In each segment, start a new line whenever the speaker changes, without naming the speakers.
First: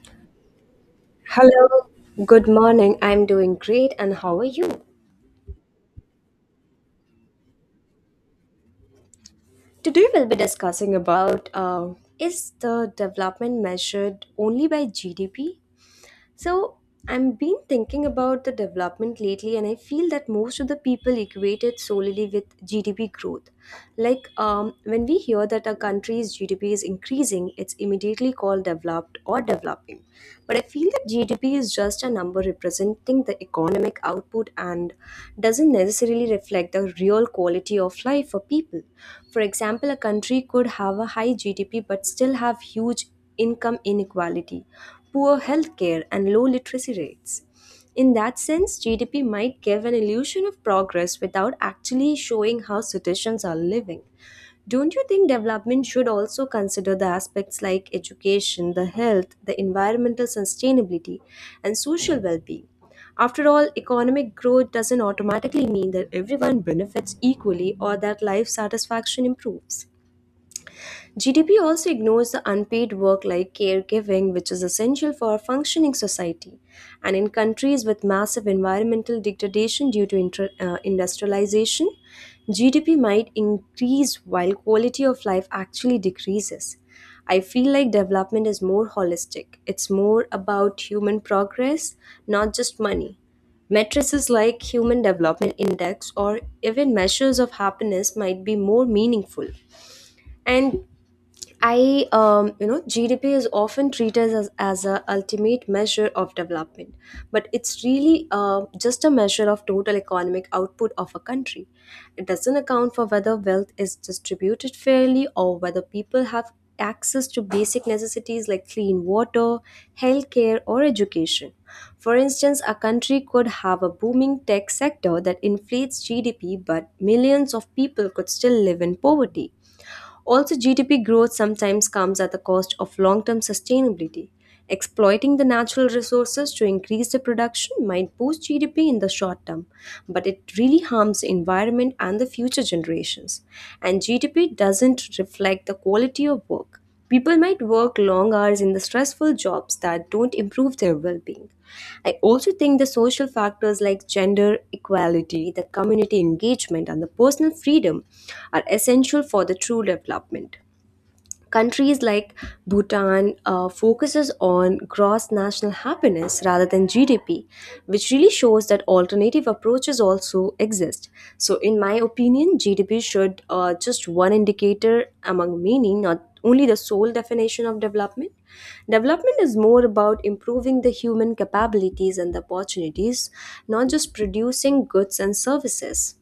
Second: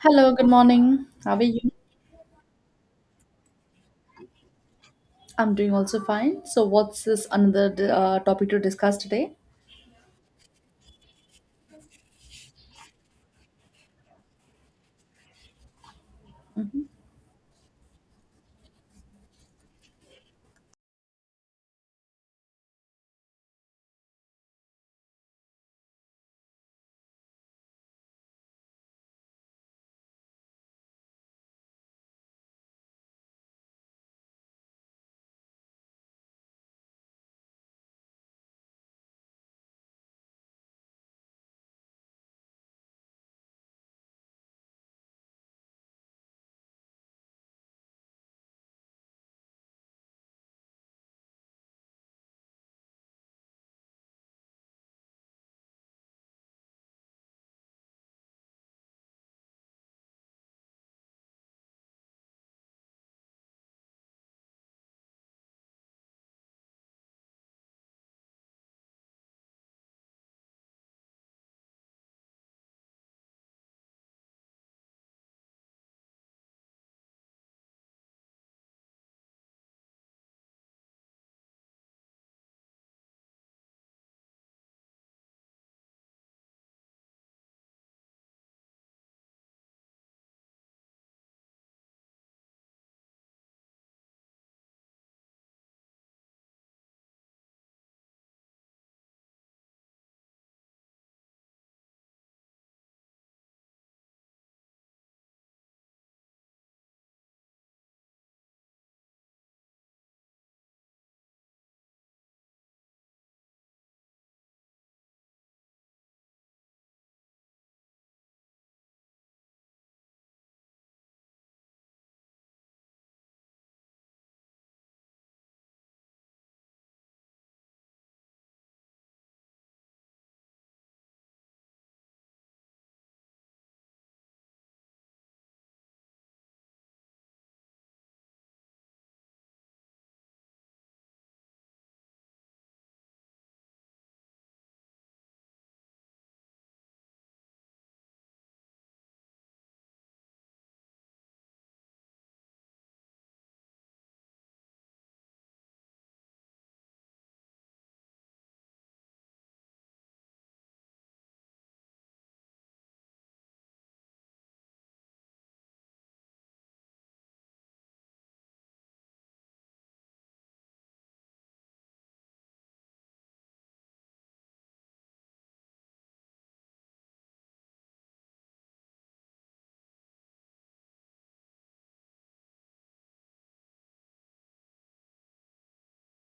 Hello, good morning. How are you?
Hello, good morning. I'm doing great, and how are you?
I'm doing also fine. So, what's this another topic to discuss today?
Today we'll be discussing about is the development measured only by GDP? So I've been thinking about the development lately, and I feel that most of the people equate it solely with GDP growth. When we hear that a country's GDP is increasing, it's immediately called developed or developing. But I feel that GDP is just a number representing the economic output and doesn't necessarily reflect the real quality of life for people. For example, a country could have a high GDP but still have huge income inequality, poor healthcare, and low literacy rates. In that sense, GDP might give an illusion of progress without actually showing how citizens are living. Don't you think development should also consider the aspects like education, the health, the environmental sustainability, and social well being? After all, economic growth doesn't automatically mean that everyone benefits equally or that life satisfaction improves. GDP also ignores the unpaid work like caregiving, which is essential for a functioning society. And in countries with massive environmental degradation due to industrialization, GDP might increase while quality of life actually decreases. I feel like development is more holistic, it's more about human progress, not just money. Matrices like Human Development Index or even measures of happiness might be more meaningful. And GDP is often treated as a ultimate measure of development, but it's really just a measure of total economic output of a country. It doesn't account for whether wealth is distributed fairly or whether people have access to basic necessities like clean water, healthcare, or education. For instance, a country could have a booming tech sector that inflates GDP, but millions of people could still live in poverty. Also, GDP growth sometimes comes at the cost of long term sustainability. Exploiting the natural resources to increase the production might boost GDP in the short term, but it really harms the environment and the future generations. And GDP doesn't reflect the quality of work. People might work long hours in the stressful jobs that don't improve their well being. I also think the social factors like gender equality, the community engagement, and the personal freedom are essential for the true development. Countries like Bhutan focuses on gross national happiness rather than GDP, which really shows that alternative approaches also exist. So, in my opinion, GDP should just one indicator among many, not only the sole definition of development. Development is more about improving the human capabilities and the opportunities, not just producing goods and services.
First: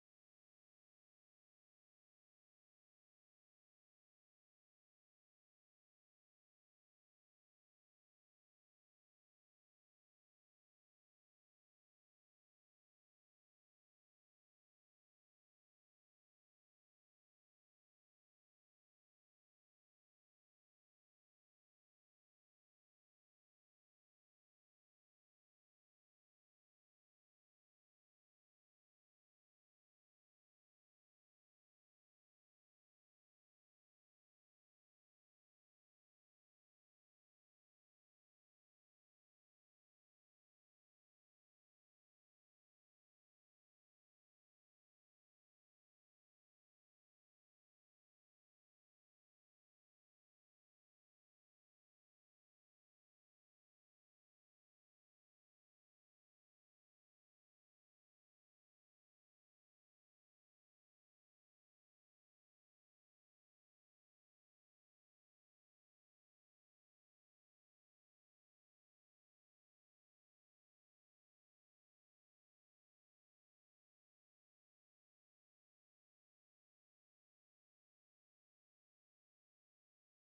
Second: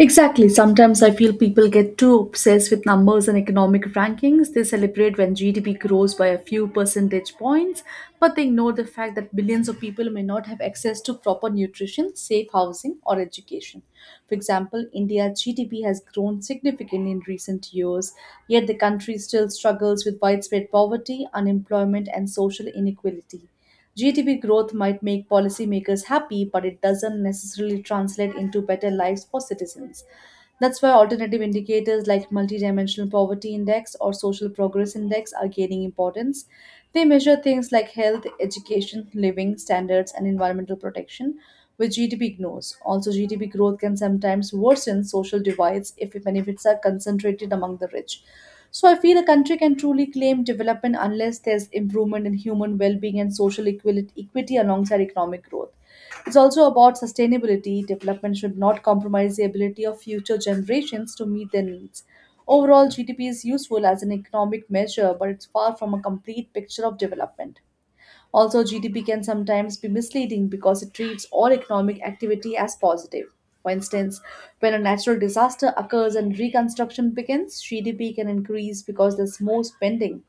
Exactly. Sometimes I feel people get too obsessed with numbers and economic rankings. They celebrate when GDP grows by a few percentage points, but they ignore the fact that billions of people may not have access to proper nutrition, safe housing, or education. For example, India's GDP has grown significantly in recent years, yet the country still struggles with widespread poverty, unemployment, and social inequality. GDP growth might make policymakers happy, but it doesn't necessarily translate into better lives for citizens. That's why alternative indicators like multidimensional poverty index or social progress index are gaining importance. They measure things like health, education, living standards, and environmental protection, with GDP ignores. Also, GDP growth can sometimes worsen social divides if benefits are concentrated among the rich. So, I feel a country can truly claim development unless there's improvement in human well being and social equality, equity alongside economic growth. It's also about sustainability. Development should not compromise the ability of future generations to meet their needs. Overall, GDP is useful as an economic measure, but it's far from a complete picture of development. Also, GDP can sometimes be misleading because it treats all economic activity as positive. For instance, when a natural disaster occurs and reconstruction begins, GDP can increase because there's more spending,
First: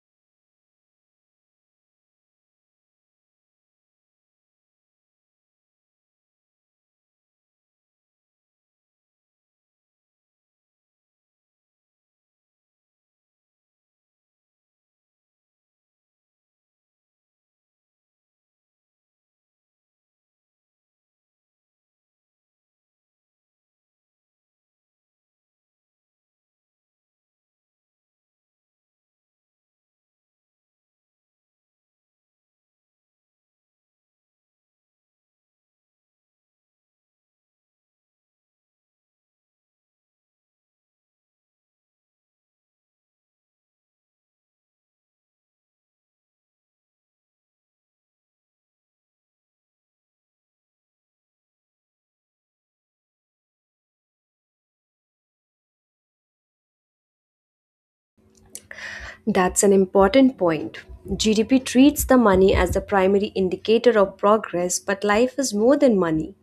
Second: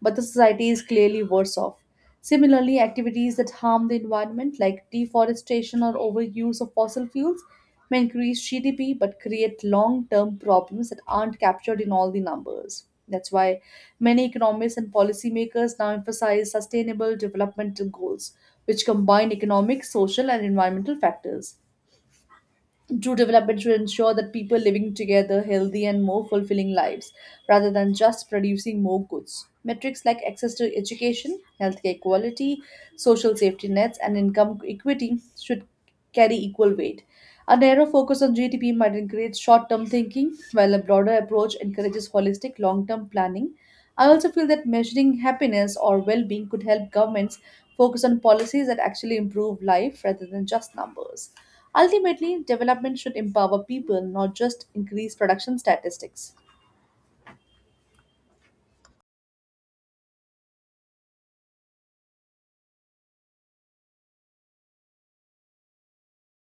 but the society is clearly worse off. Similarly, activities that harm the environment, like deforestation or overuse of fossil fuels, may increase GDP but create long term problems that aren't captured in all the numbers. That's why many economists and policymakers now emphasize sustainable development goals, which combine economic, social, and environmental factors. True development should ensure that people living together healthy and more fulfilling lives rather than just producing more goods. Metrics like access to education, healthcare quality, social safety nets, and income equity should carry equal weight. A narrow focus on GDP might encourage short term thinking, while a broader approach encourages holistic long term planning. I also feel that measuring happiness or well being could help governments focus on policies that actually improve life rather than just numbers. Ultimately, development should empower people, not just increase production statistics.
That's an important point. GDP treats the money as the primary indicator of progress, but life is more than money.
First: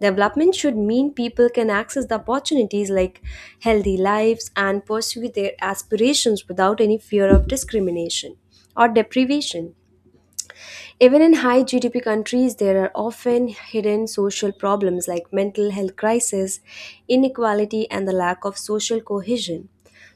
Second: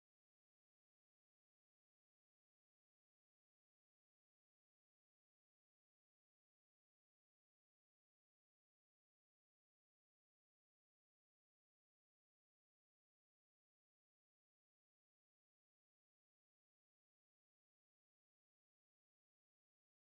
Development should mean people can access the opportunities like healthy lives and pursue their aspirations without any fear of discrimination or deprivation. Even in high GDP countries, there are often hidden social problems like mental health crisis, inequality, and the lack of social cohesion.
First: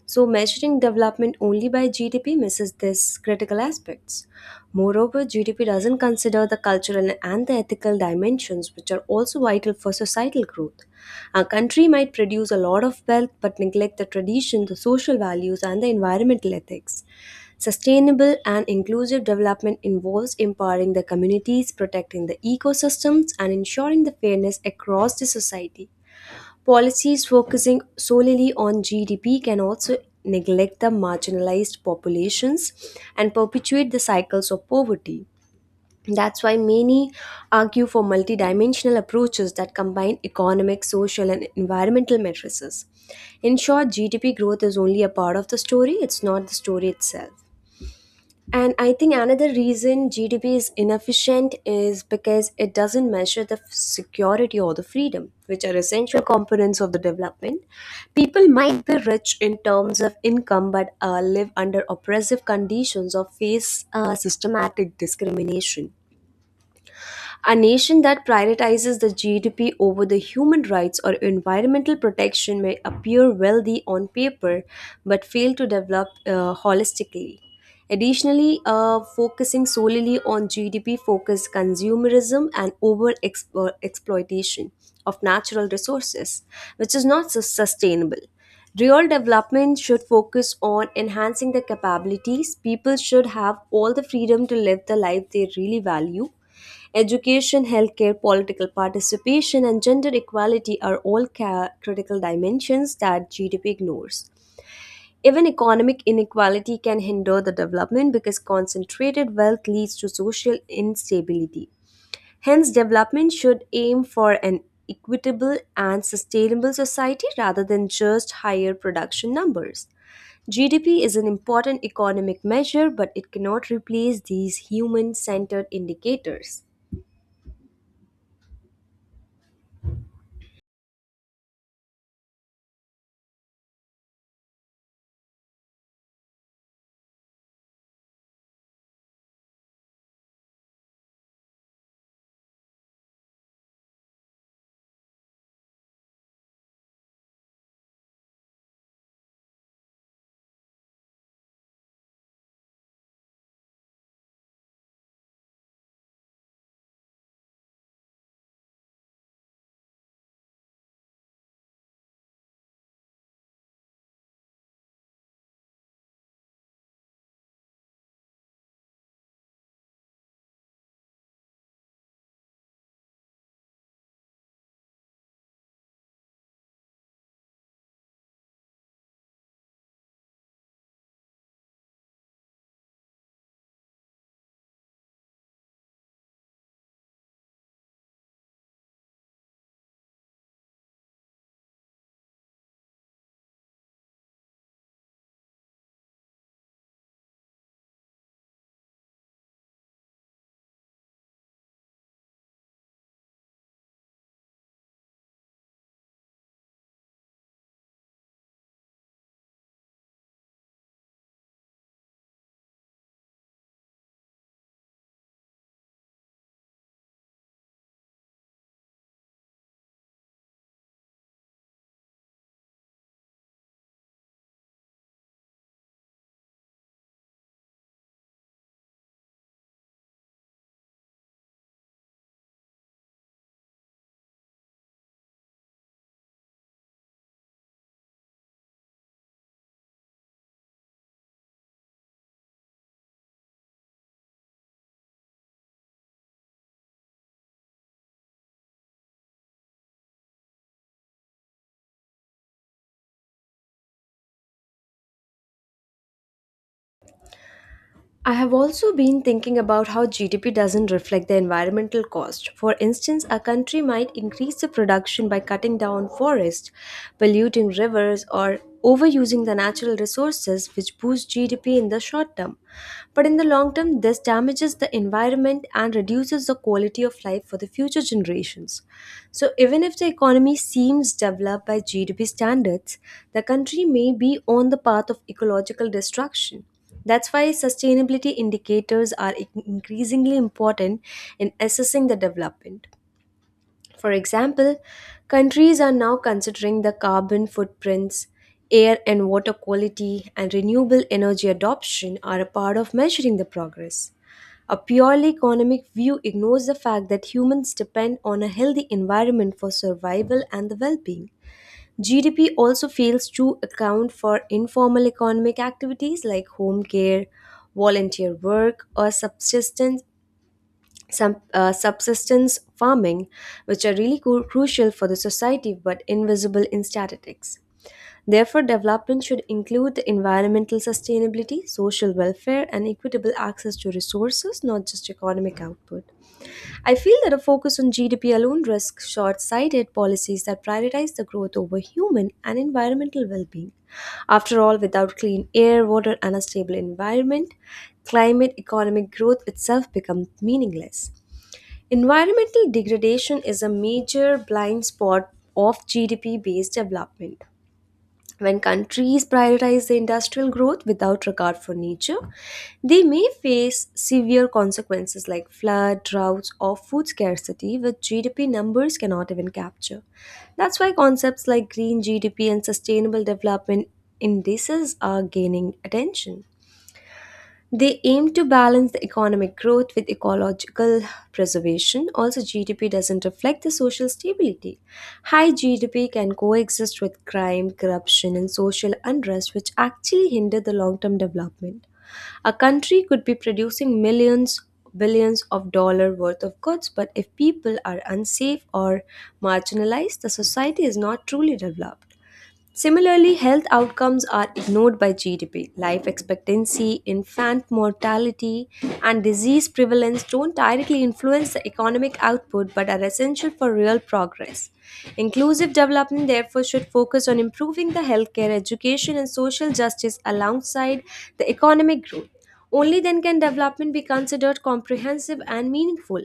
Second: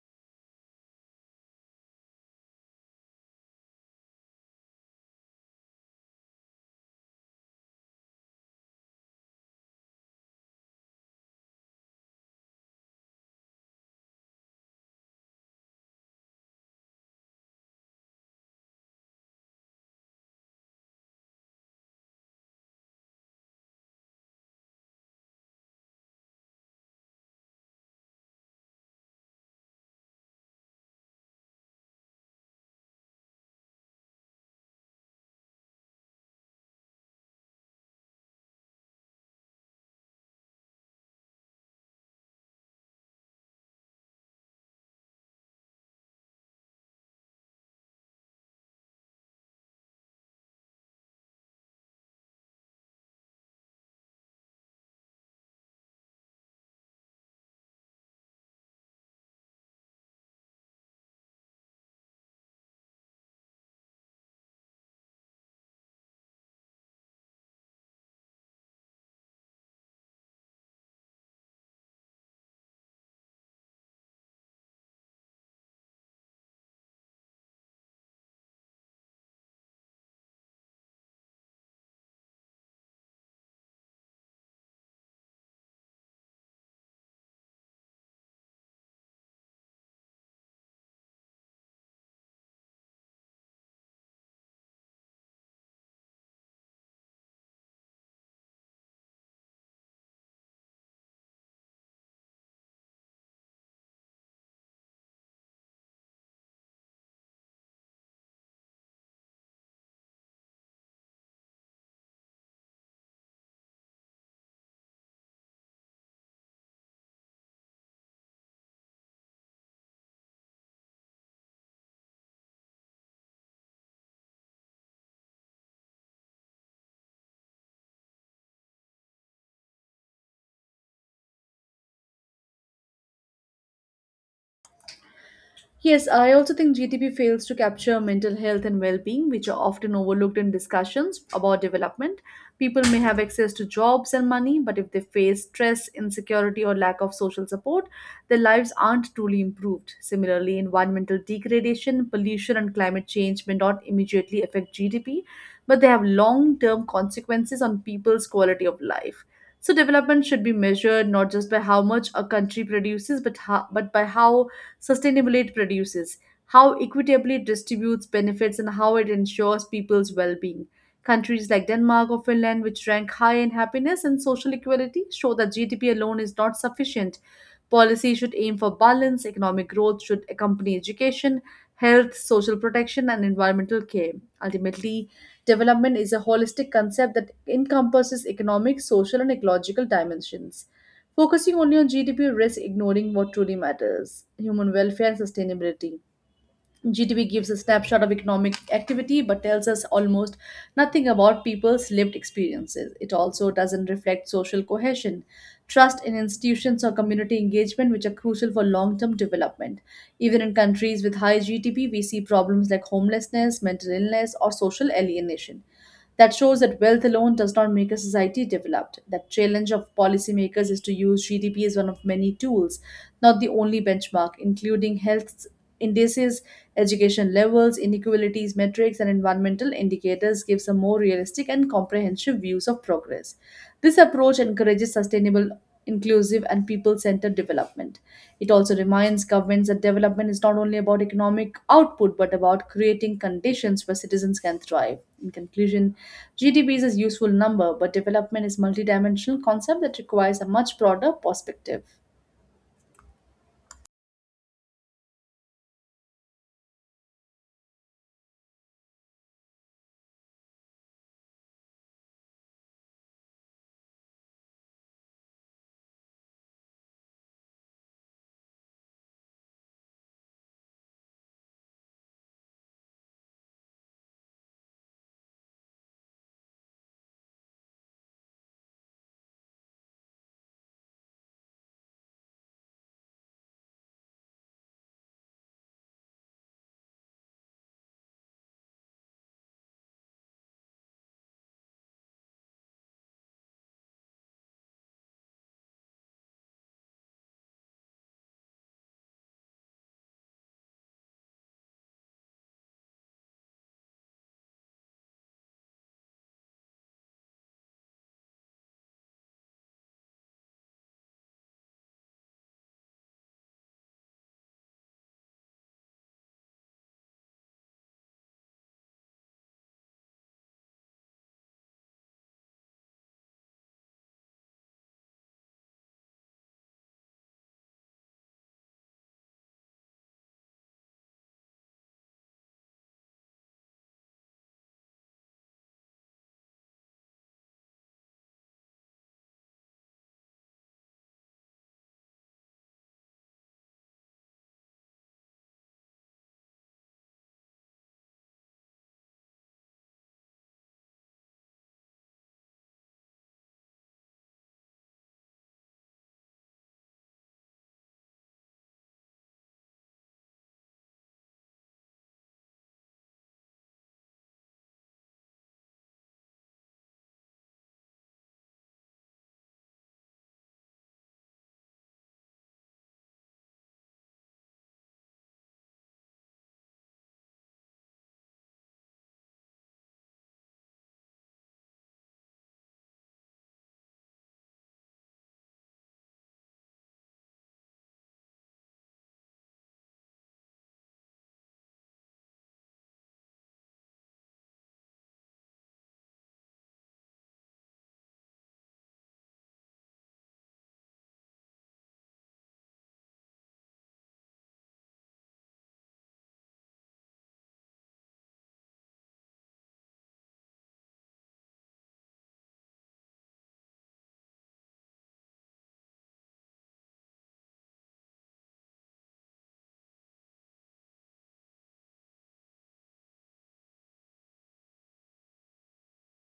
So, measuring development only by GDP misses these critical aspects. Moreover, GDP doesn't consider the cultural and the ethical dimensions, which are also vital for societal growth. A country might produce a lot of wealth but neglect the tradition, the social values, and the environmental ethics. Sustainable and inclusive development involves empowering the communities, protecting the ecosystems, and ensuring the fairness across the society. Policies focusing solely on GDP can also neglect the marginalized populations and perpetuate the cycles of poverty. That's why many argue for multidimensional approaches that combine economic, social, and environmental matrices. In short, GDP growth is only a part of the story, it's not the story itself. And I think another reason GDP is inefficient is because it doesn't measure the security or the freedom, which are essential components of the development. People might be rich in terms of income but live under oppressive conditions or face systematic discrimination. A nation that prioritizes the GDP over the human rights or environmental protection may appear wealthy on paper but fail to develop holistically. Additionally, focusing solely on GDP focused consumerism and over exploitation of natural resources, which is not sustainable. Real development should focus on enhancing the capabilities. People should have all the freedom to live the life they really value. Education, healthcare, political participation, and gender equality are all critical dimensions that GDP ignores. Even economic inequality can hinder the development because concentrated wealth leads to social instability. Hence, development should aim for an equitable and sustainable society rather than just higher production numbers. GDP is an important economic measure, but it cannot replace these human centered indicators.
Yes, I also think GDP fails to capture mental health and well being, which are often overlooked in discussions about development. People may have access to jobs and money, but if they face stress, insecurity, or lack of social support, their lives aren't truly improved. Similarly, environmental degradation, pollution, and climate change may not immediately affect GDP, but they have long term consequences on people's quality of life. So, development should be measured not just by how much a country produces, but, but by how sustainably it produces, how equitably it distributes benefits, and how it ensures people's well being. Countries like Denmark or Finland, which rank high in happiness and social equality, show that GDP alone is not sufficient. Policy should aim for balance, economic growth should accompany education, health, social protection, and environmental care. Ultimately, development is a holistic concept that encompasses economic, social, and ecological dimensions. Focusing only on GDP risks ignoring what truly matters human welfare and sustainability. GDP gives a snapshot of economic activity but tells us almost nothing about people's lived experiences. It also doesn't reflect social cohesion, trust in institutions, or community engagement, which are crucial for long term development. Even in countries with high GDP, we see problems like homelessness, mental illness, or social alienation. That shows that wealth alone does not make a society developed. That challenge of policymakers is to use GDP as one of many tools, not the only benchmark, including health indices, education levels, inequalities, metrics, and environmental indicators gives a more realistic and comprehensive views of progress. This approach encourages sustainable, inclusive, and people-centered development. It also reminds governments that development is not only about economic output but about creating conditions where citizens can thrive. In conclusion, GDP is a useful number, but development is a multidimensional concept that requires a much broader perspective.
I have also been thinking about how GDP doesn't reflect the environmental cost. For instance, a country might increase the production by cutting down forests, polluting rivers, or overusing the natural resources, which boosts GDP in the short term. But in the long term, this damages the environment and reduces the quality of life for the future generations. So, even if the economy seems developed by GDP standards, the country may be on the path of ecological destruction. That's why sustainability indicators are increasingly important in assessing the development. For example, countries are now considering the carbon footprints, air and water quality, and renewable energy adoption are a part of measuring the progress. A purely economic view ignores the fact that humans depend on a healthy environment for survival and the well being. GDP also fails to account for informal economic activities like home care, volunteer work, or subsistence, subsistence farming, which are really crucial for the society but invisible in statistics. Therefore, development should include the environmental sustainability, social welfare, and equitable access to resources, not just economic output. I feel that a focus on GDP alone risks short sighted policies that prioritize the growth over human and environmental well being. After all, without clean air, water, and a stable environment, climate economic growth itself becomes meaningless. Environmental degradation is a major blind spot of GDP based development. When countries prioritize the industrial growth without regard for nature, they may face severe consequences like flood, droughts, or food scarcity, which GDP numbers cannot even capture. That's why concepts like green GDP and sustainable development indices are gaining attention. They aim to balance the economic growth with ecological preservation. Also, GDP doesn't reflect the social stability. High GDP can coexist with crime, corruption, and social unrest, which actually hinder the long term development. A country could be producing millions, billions of dollar worth of goods, but if people are unsafe or marginalized, the society is not truly developed. Similarly, health outcomes are ignored by GDP. Life expectancy, infant mortality, and disease prevalence don't directly influence the economic output but are essential for real progress. Inclusive development, therefore, should focus on improving the healthcare, education, and social justice alongside the economic growth. Only then can development be considered comprehensive and meaningful.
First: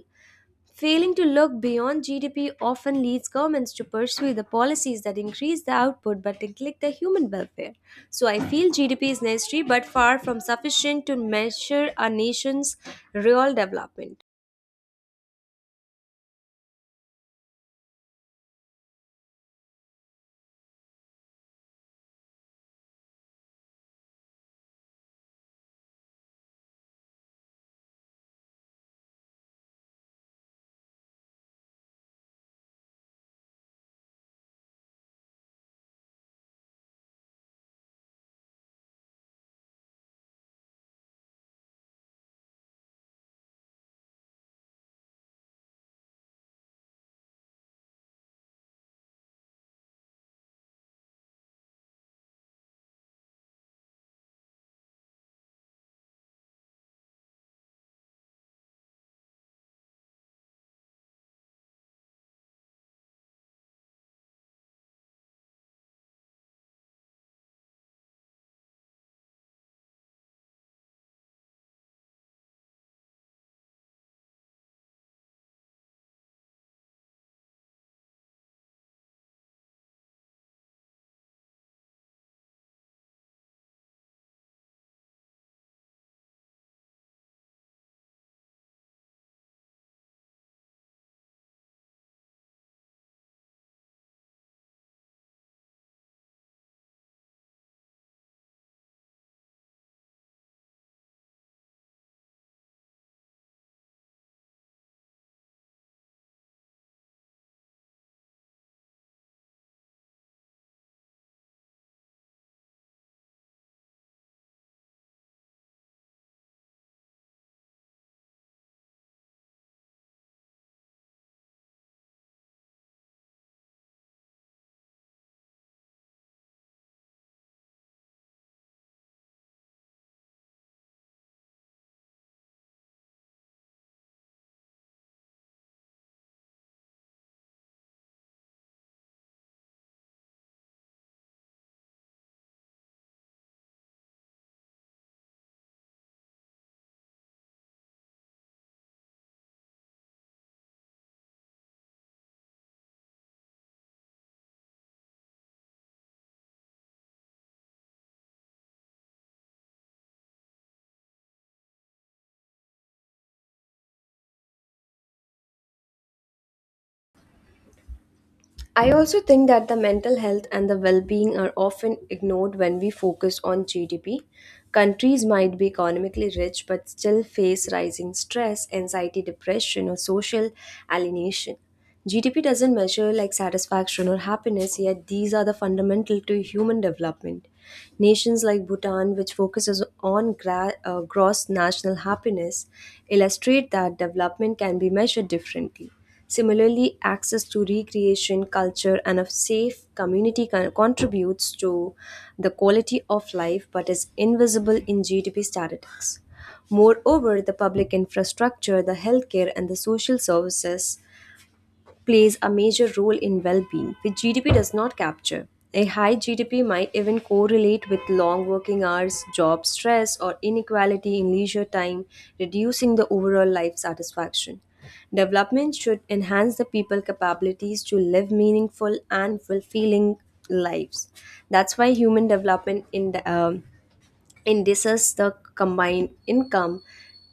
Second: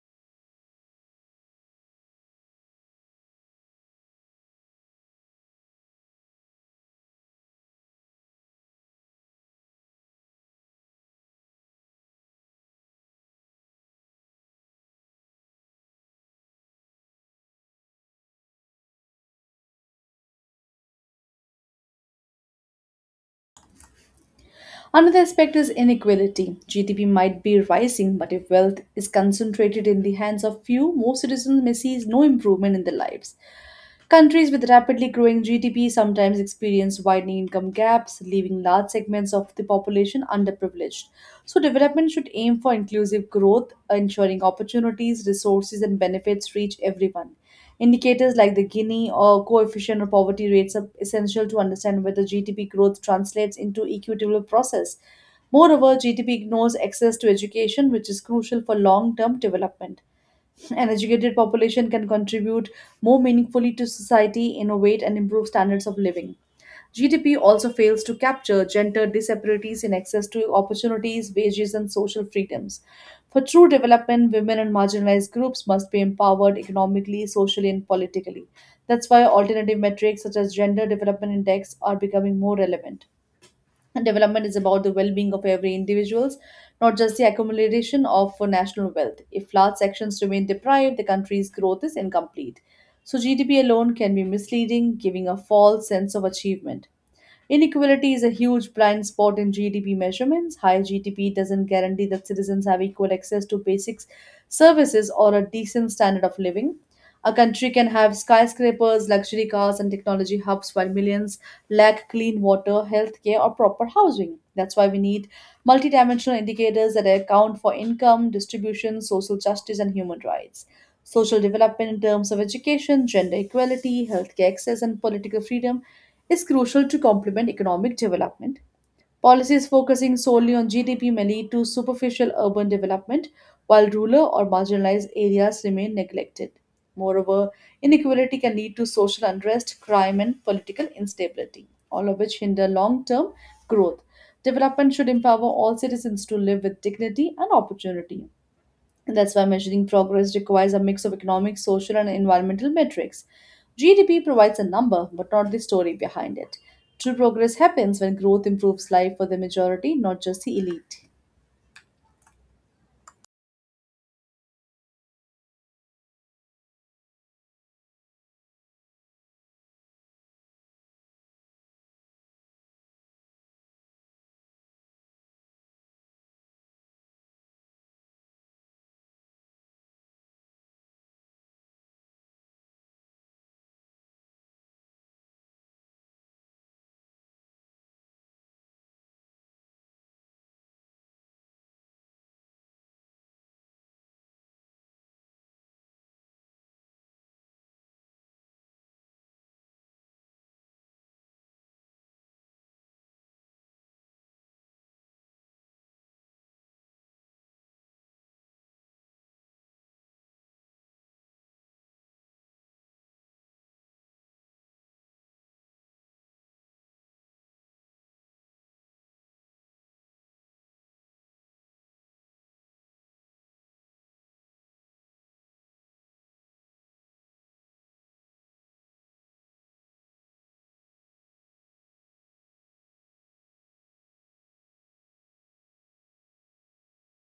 Failing to look beyond GDP often leads governments to pursue the policies that increase the output but neglect the human welfare. So I feel GDP is necessary but far from sufficient to measure a nation's real development.
Another aspect is inequality. GDP might be rising, but if wealth is concentrated in the hands of few, most citizens may see no improvement in their lives. Countries with rapidly growing GDP sometimes experience widening income gaps, leaving large segments of the population underprivileged. So, development should aim for inclusive growth, ensuring opportunities, resources, and benefits reach everyone. Indicators like the Gini or coefficient or poverty rates are essential to understand whether GDP growth translates into equitable process. Moreover, GDP ignores access to education, which is crucial for long term development. An educated population can contribute more meaningfully to society, innovate, and improve standards of living. GDP also fails to capture gender disparities in access to opportunities, wages, and social freedoms. For true development, women and marginalized groups must be empowered economically, socially, and politically. That's why alternative metrics such as Gender Development Index are becoming more relevant. And development is about the well-being of every individuals, not just the accumulation of national wealth. If large sections remain deprived, the country's growth is incomplete. So GDP alone can be misleading, giving a false sense of achievement. Inequality is a huge blind spot in GDP measurements. High GDP doesn't guarantee that citizens have equal access to basic services or a decent standard of living. A country can have skyscrapers, luxury cars, and technology hubs while millions lack clean water, healthcare, or proper housing. That's why we need multidimensional indicators that account for income, distribution, social justice, and human rights. Social development in terms of education, gender equality, healthcare access, and political freedom is crucial to complement economic development. Policies focusing solely on GDP may lead to superficial urban development, while rural or marginalized areas remain neglected. Moreover, inequality can lead to social unrest, crime, and political instability, all of which hinder long term growth. Development should empower all citizens to live with dignity and opportunity. And that's why measuring progress requires a mix of economic, social, and environmental metrics. GDP provides a number, but not the story behind it. True progress happens when growth improves life for the majority, not just the elite.
I also think that the mental health and the well being are often ignored when we focus on GDP. Countries might be economically rich but still face rising stress, anxiety, depression, or social alienation. GDP doesn't measure like satisfaction or happiness, yet, these are the fundamental to human development. Nations like Bhutan, which focuses on gross national happiness, illustrate that development can be measured differently. Similarly, access to recreation, culture, and a safe community contributes to the quality of life but is invisible in GDP statistics. Moreover, the public infrastructure, the healthcare, and the social services plays a major role in well being, which GDP does not capture. A high GDP might even correlate with long working hours, job stress, or inequality in leisure time, reducing the overall life satisfaction. Development should enhance the people's capabilities to live meaningful and fulfilling lives. That's why human development in indices the combined income,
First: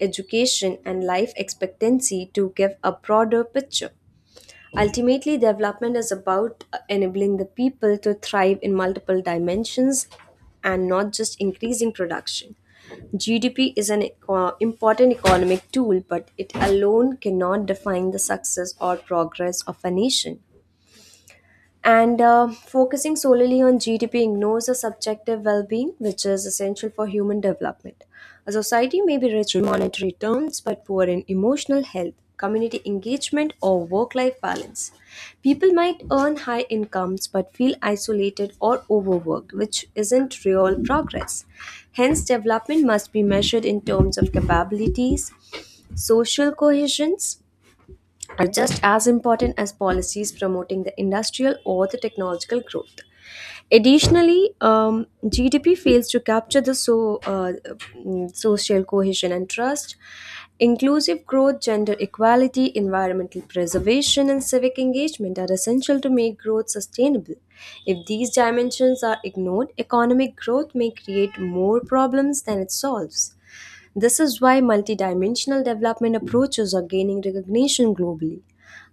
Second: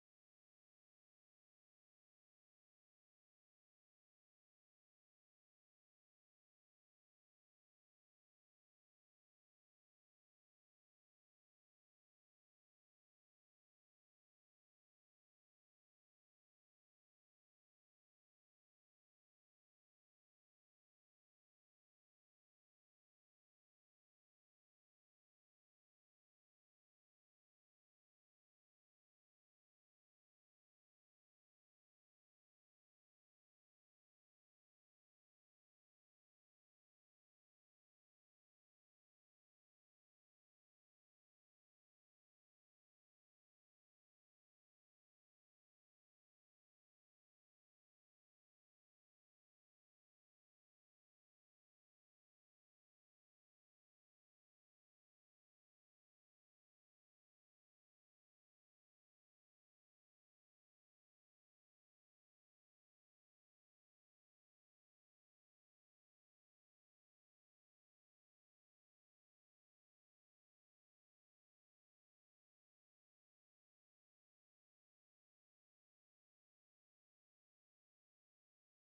education, and life expectancy to give a broader picture. Ultimately, development is about enabling the people to thrive in multiple dimensions and not just increasing production. GDP is an important economic tool, but it alone cannot define the success or progress of a nation. And focusing solely on GDP ignores the subjective well being, which is essential for human development. A society may be rich in monetary terms but poor in emotional health, community engagement, or work life balance. People might earn high incomes but feel isolated or overworked, which isn't real progress. Hence, development must be measured in terms of capabilities, social cohesions, are just as important as policies promoting the industrial or the technological growth. Additionally, GDP fails to capture social cohesion and trust, inclusive growth, gender equality, environmental preservation, and civic engagement are essential to make growth sustainable. If these dimensions are ignored, economic growth may create more problems than it solves. This is why multidimensional development approaches are gaining recognition globally.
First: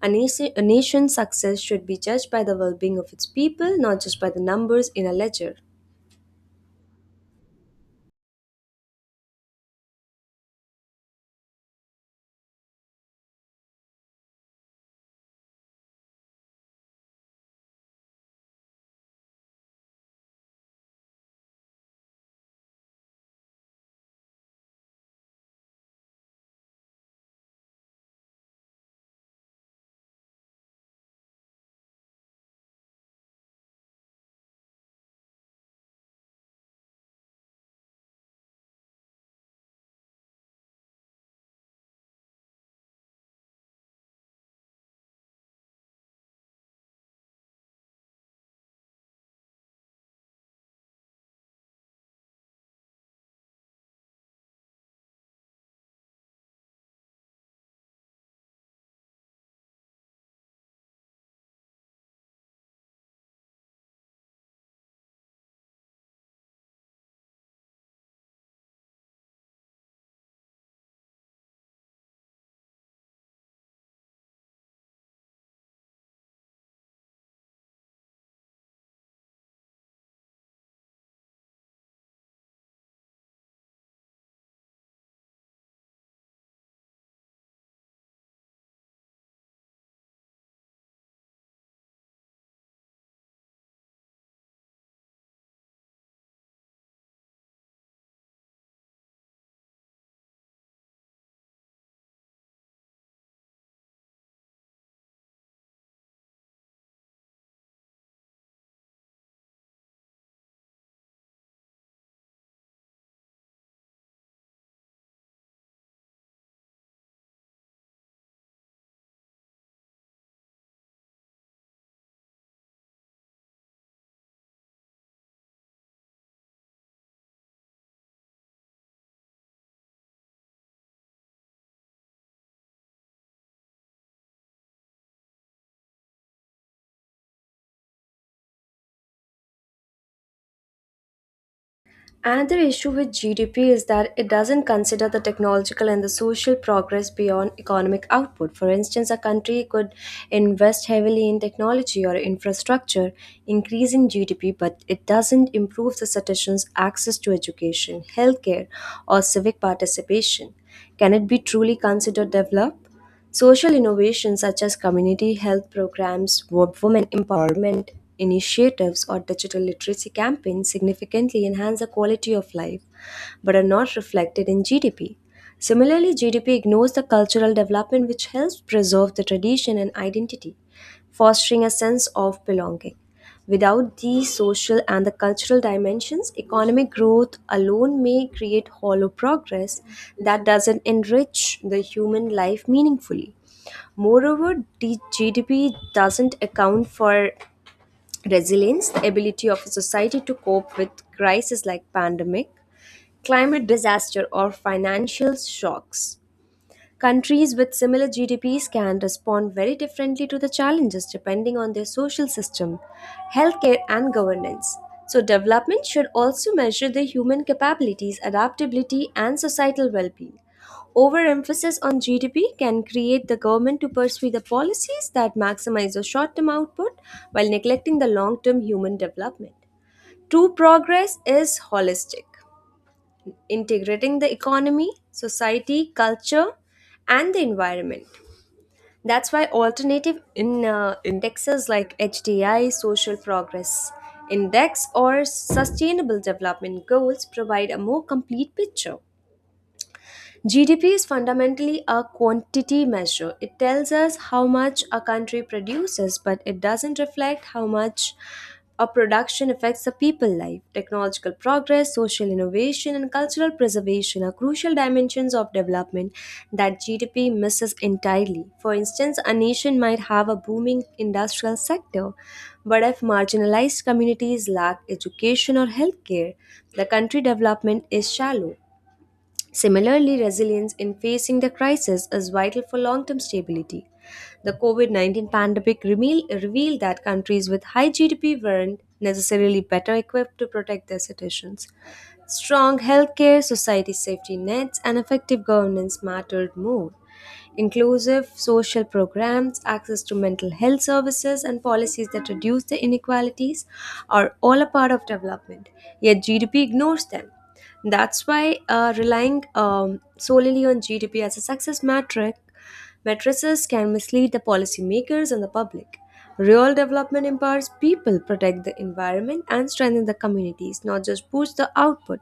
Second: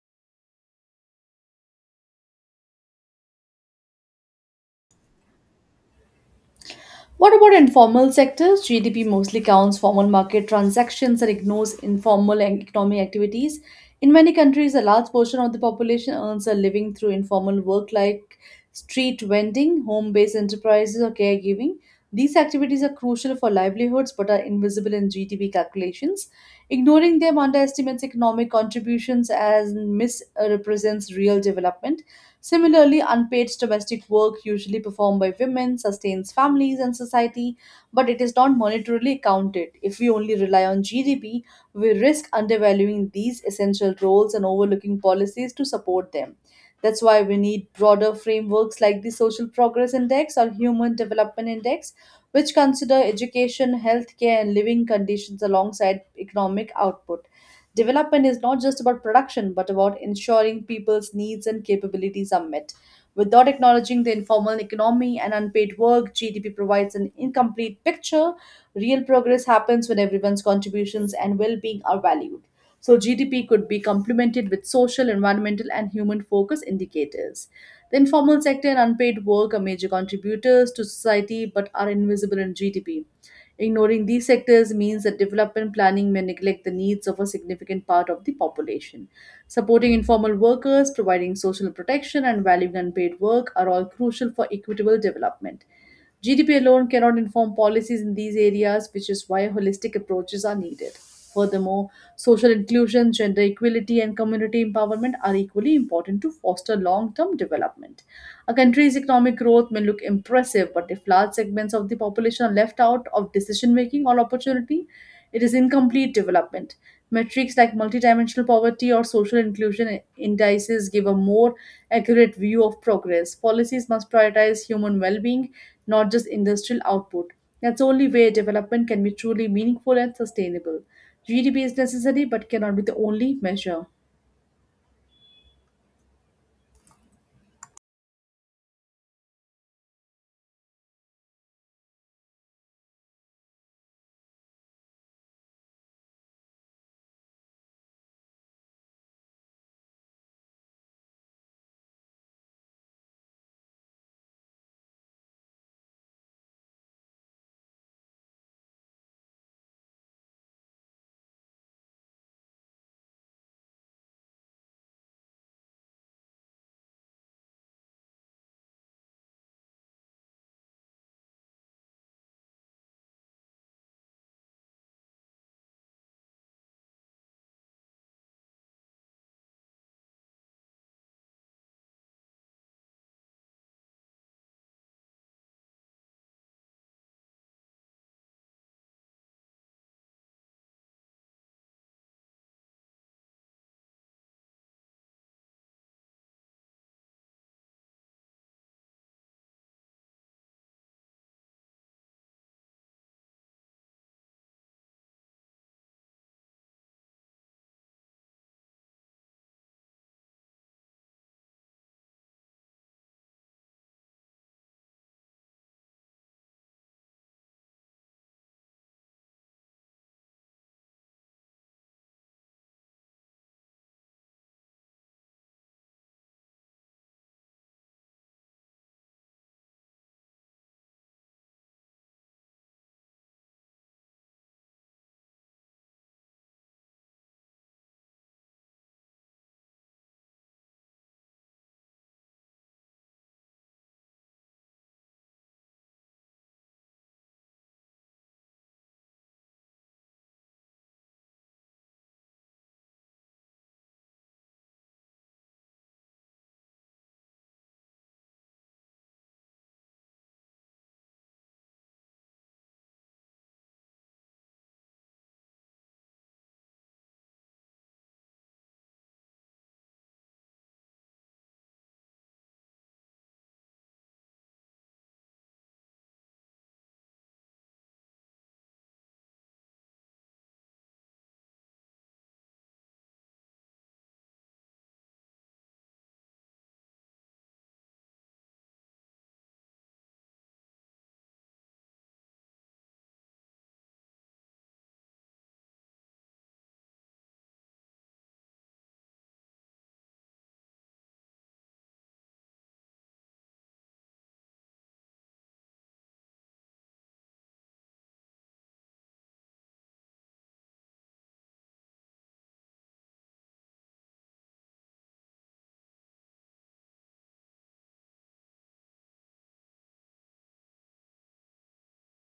A nation's success should be judged by the well being of its people, not just by the numbers in a ledger.
What about informal sectors? GDP mostly counts formal market transactions and ignores informal and economic activities. In many countries, a large portion of the population earns a living through informal work like street vending, home based enterprises, or caregiving. These activities are crucial for livelihoods but are invisible in GDP calculations. Ignoring them underestimates economic contributions as misrepresents real development. Similarly, unpaid domestic work, usually performed by women, sustains families and society, but it is not monetarily accounted. If we only rely on GDP, we risk undervaluing these essential roles and overlooking policies to support them. That's why we need broader frameworks like the Social Progress Index or Human Development Index, which consider education, healthcare, and living conditions alongside economic output. Development is not just about production, but about ensuring people's needs and capabilities are met. Without acknowledging the informal economy and unpaid work, GDP provides an incomplete picture. Real progress happens when everyone's contributions and well being are valued. So, GDP could be complemented with social, environmental, and human focus indicators. The informal sector and unpaid work are major contributors to society but are invisible in GDP. Ignoring these sectors means that development planning may neglect the needs of a significant part of the population. Supporting informal workers, providing social protection, and valuing unpaid work are all crucial for equitable development. GDP alone cannot inform policies in these areas, which is why holistic approaches are needed. Furthermore, social inclusion, gender equality, and community empowerment are equally important to foster long term development. A country's economic growth may look impressive, but if large segments of the population are left out of decision making or opportunity, it is incomplete development. Metrics like multidimensional poverty or social inclusion indices give a more accurate view of progress. Policies must prioritize human well being, not just industrial output. That's the only way development can be truly meaningful and sustainable. GDP is necessary but cannot be the only measure.
Another issue with GDP is that it doesn't consider the technological and the social progress beyond economic output. For instance, a country could invest heavily in technology or infrastructure, increasing GDP, but it doesn't improve the citizens' access to education, healthcare, or civic participation. Can it be truly considered developed? Social innovations such as community health programs, women empowerment initiatives, or digital literacy campaigns significantly enhance the quality of life but are not reflected in GDP. Similarly, GDP ignores the cultural development which helps preserve the tradition and identity, fostering a sense of belonging. Without the social and the cultural dimensions, economic growth alone may create hollow progress that doesn't enrich the human life meaningfully. Moreover, the GDP doesn't account for resilience, the ability of a society to cope with crises like pandemic, climate disaster, or financial shocks. Countries with similar GDPs can respond very differently to the challenges depending on their social system, healthcare, and governance. So, development should also measure the human capabilities, adaptability, and societal well being. Overemphasis on GDP can create the government to pursue the policies that maximize the short term output while neglecting the long term human development. True progress is holistic, integrating the economy, society, culture, and the environment. That's why alternative in indexes like HDI, Social Progress Index, or Sustainable Development Goals provide a more complete picture. GDP is fundamentally a quantity measure. It tells us how much a country produces, but it doesn't reflect how much a production affects a people life. Technological progress, social innovation, and cultural preservation are crucial dimensions of development that GDP misses entirely. For instance, a nation might have a booming industrial sector, but if marginalized communities lack education or healthcare, the country development is shallow. Similarly, resilience in facing the crisis is vital for long term stability. The COVID COVID-19 pandemic revealed that countries with high GDP weren't necessarily better equipped to protect their citizens. Strong healthcare, society safety nets, and effective governance mattered more. Inclusive social programs, access to mental health services, and policies that reduce the inequalities are all a part of development, yet GDP ignores them. That's why relying solely on GDP as a success metric Mattresses can mislead the policymakers and the public. Real development empowers people, protect the environment, and strengthen the communities, not just boost the output.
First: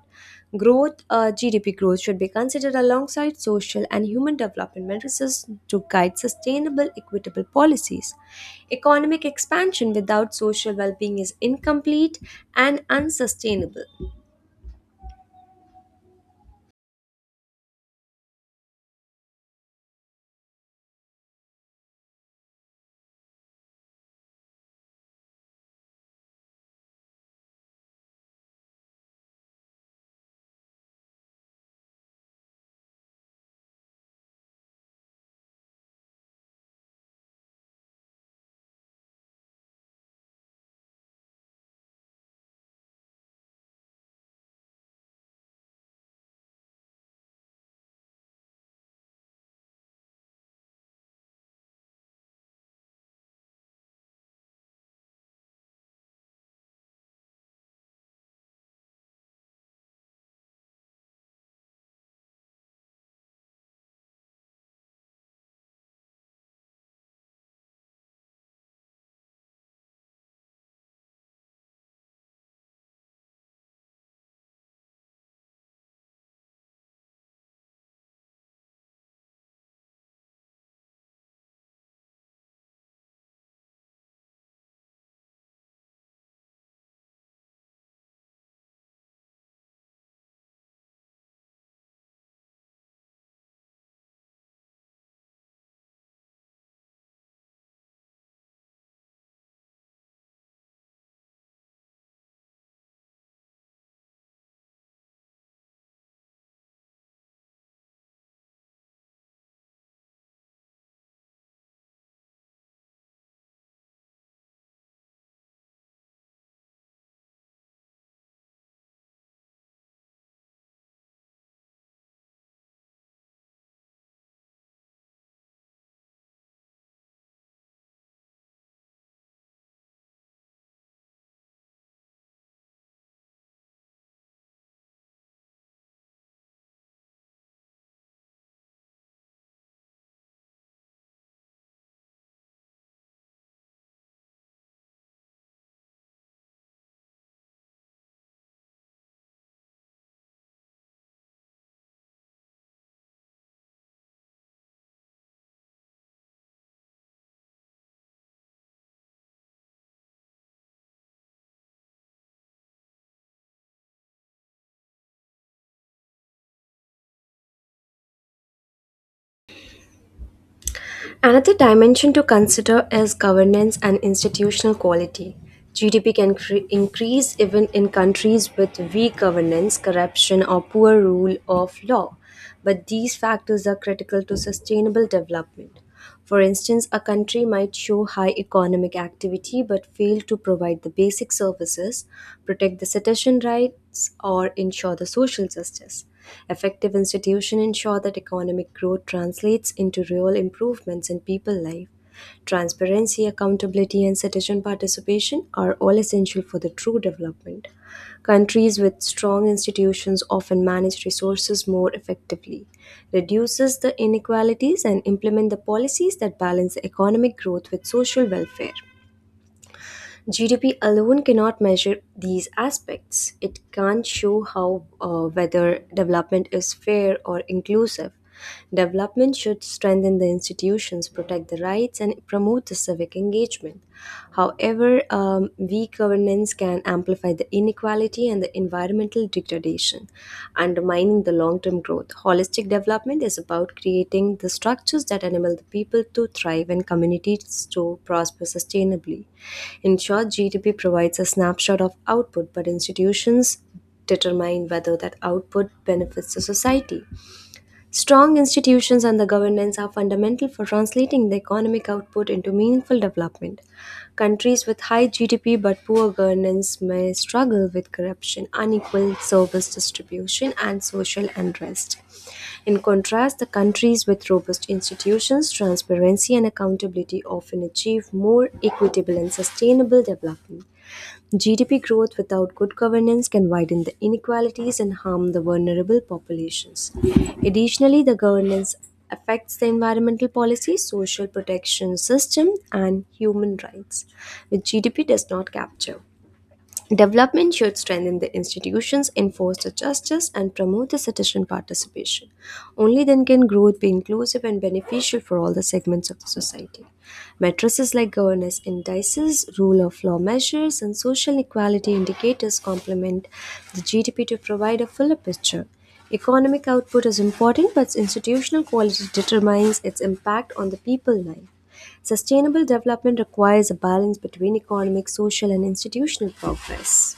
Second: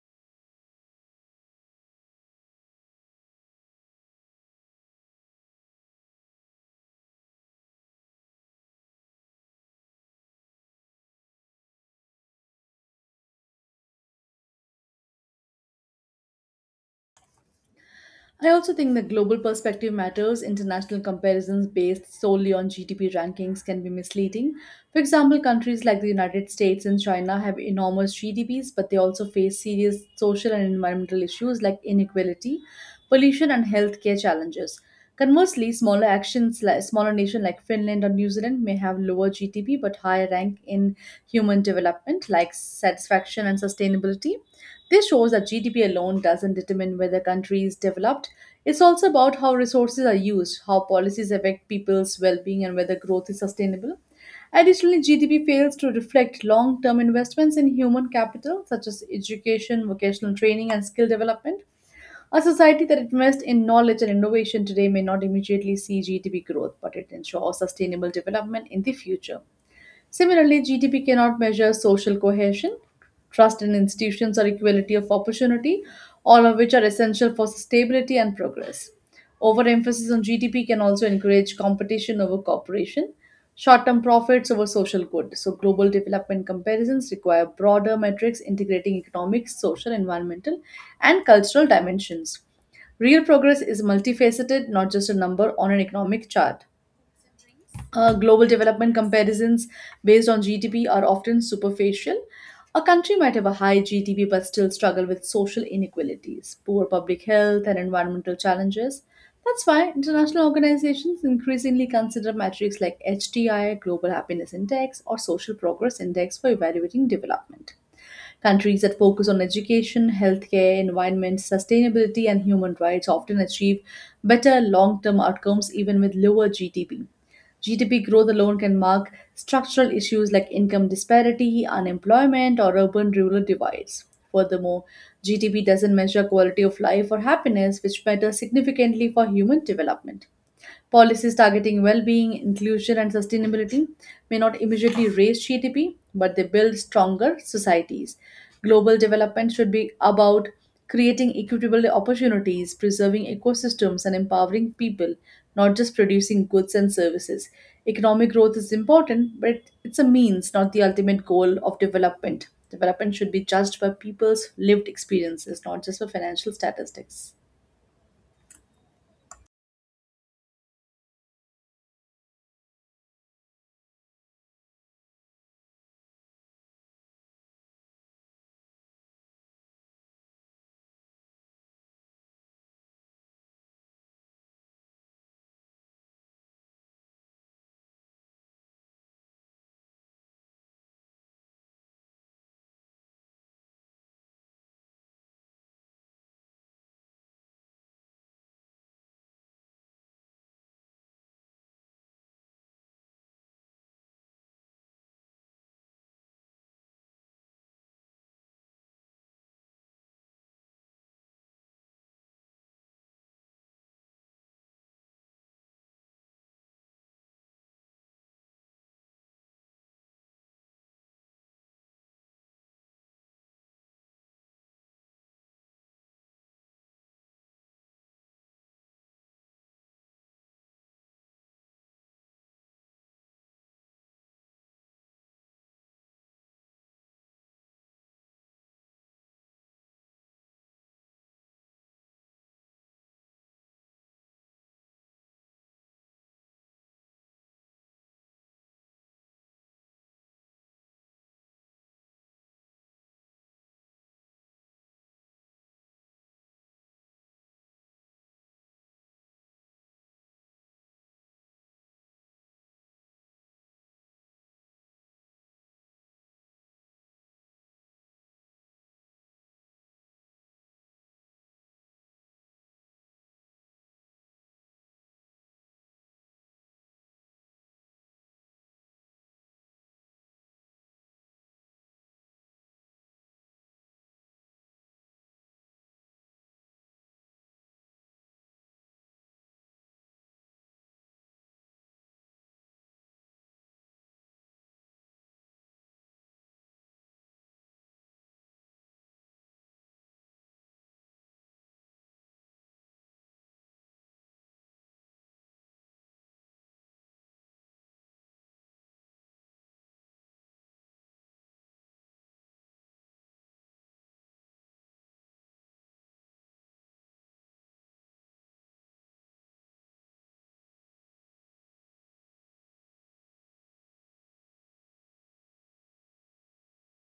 GDP growth, should be considered alongside social and human development matrices to guide sustainable, equitable policies. Economic expansion without social well being is incomplete and unsustainable.
I also think the global perspective matters. International comparisons based solely on GDP rankings can be misleading. For example, countries like the United States and China have enormous GDPs, but they also face serious social and environmental issues like inequality, pollution, and healthcare challenges. Conversely, like smaller nation like Finland or New Zealand may have lower GDP but higher rank in human development, like satisfaction and sustainability. This shows that GDP alone doesn't determine whether countries develop, it's also about how resources are used, how policies affect people's well being, and whether growth is sustainable. Additionally, GDP fails to reflect long term investments in human capital, such as education, vocational training, and skill development. A society that invests in knowledge and innovation today may not immediately see GDP growth, but it ensures sustainable development in the future. Similarly, GDP cannot measure social cohesion, trust in institutions, or equality of opportunity, all of which are essential for stability and progress. Overemphasis on GDP can also encourage competition over cooperation, short term profits over social good. So, global development comparisons require broader metrics integrating economic, social, environmental, and cultural dimensions. Real progress is multifaceted, not just a number on an economic chart. Global development comparisons based on GDP are often superficial. A country might have a high GDP but still struggle with social inequalities, poor public health, and environmental challenges. That's why international organizations increasingly consider metrics like HDI, Global Happiness Index, or Social Progress Index for evaluating development. Countries that focus on education, healthcare, environment, sustainability, and human rights often achieve better long term outcomes even with lower GDP. GDP growth alone can mark structural issues like income disparity, unemployment, or urban rural divides. Furthermore, GDP doesn't measure quality of life or happiness, which matter significantly for human development. Policies targeting well being, inclusion, and sustainability may not immediately raise GDP, but they build stronger societies. Global development should be about creating equitable opportunities, preserving ecosystems, and empowering people, not just producing goods and services. Economic growth is important, but it's a means, not the ultimate goal of development. Development should be judged by people's lived experiences, not just by financial statistics.
Another dimension to consider is governance and institutional quality. GDP can increase even in countries with weak governance, corruption, or poor rule of law, but these factors are critical to sustainable development. For instance, a country might show high economic activity but fail to provide the basic services, protect the citizen rights, or ensure the social justice. Effective institutions ensure that economic growth translates into real improvements in people's life. Transparency, accountability, and citizen participation are all essential for the true development. Countries with strong institutions often manage resources more effectively, reduces the inequalities, and implement the policies that balance economic growth with social welfare. GDP alone cannot measure these aspects. It can't show how whether development is fair or inclusive. Development should strengthen the institutions, protect the rights, and promote the civic engagement. However, weak governance can amplify the inequality and the environmental degradation, undermining the long term growth. Holistic development is about creating the structures that enable the people to thrive and communities to prosper sustainably. In short, GDP provides a snapshot of output, but institutions determine whether that output benefits the society. Strong institutions and the governance are fundamental for translating the economic output into meaningful development. Countries with high GDP but poor governance may struggle with corruption, unequal service distribution, and social unrest. In contrast, the countries with robust institutions, transparency, and accountability often achieve more equitable and sustainable development. GDP growth without good governance can widen the inequalities and harm the vulnerable populations. Additionally, the governance affects the environmental policy, social protection system, and human rights, which GDP does not capture. Development should strengthen the institutions, enforce the justice, and promote the citizen participation. Only then can growth be inclusive and beneficial for all the segments of the society. Matrices like governance indices, rule of law measures, and social equality indicators complement the GDP to provide a fuller picture. Economic output is important, but institutional quality determines its impact on the people life. Sustainable development requires a balance between economic, social, and institutional progress.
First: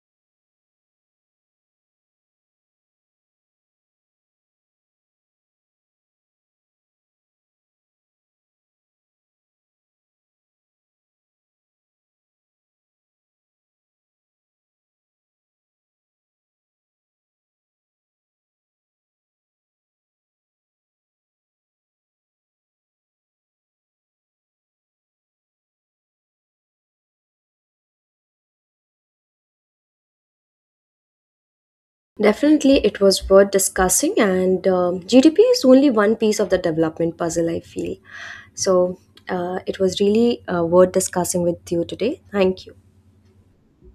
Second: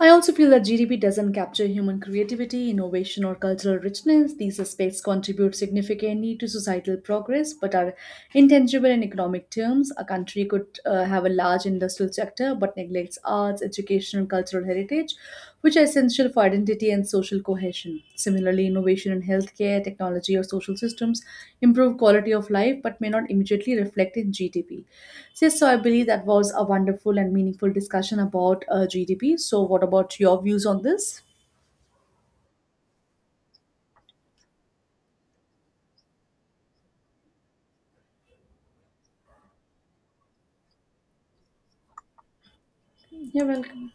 I also feel that GDP doesn't capture human creativity, innovation, or cultural richness. These aspects contribute significantly to societal progress but are intangible in economic terms. A country could have a large industrial sector but neglects arts, education, and cultural heritage, which are essential for identity and social cohesion. Similarly, innovation in healthcare, technology, or social systems improve quality of life but may not immediately reflect in GDP. So, yes, so I believe that was a wonderful and meaningful discussion about GDP. So, what about your views on this?
Definitely, it was worth discussing, and GDP is only one piece of the development puzzle, I feel. So, it was really worth discussing with you today. Thank you.
You're welcome.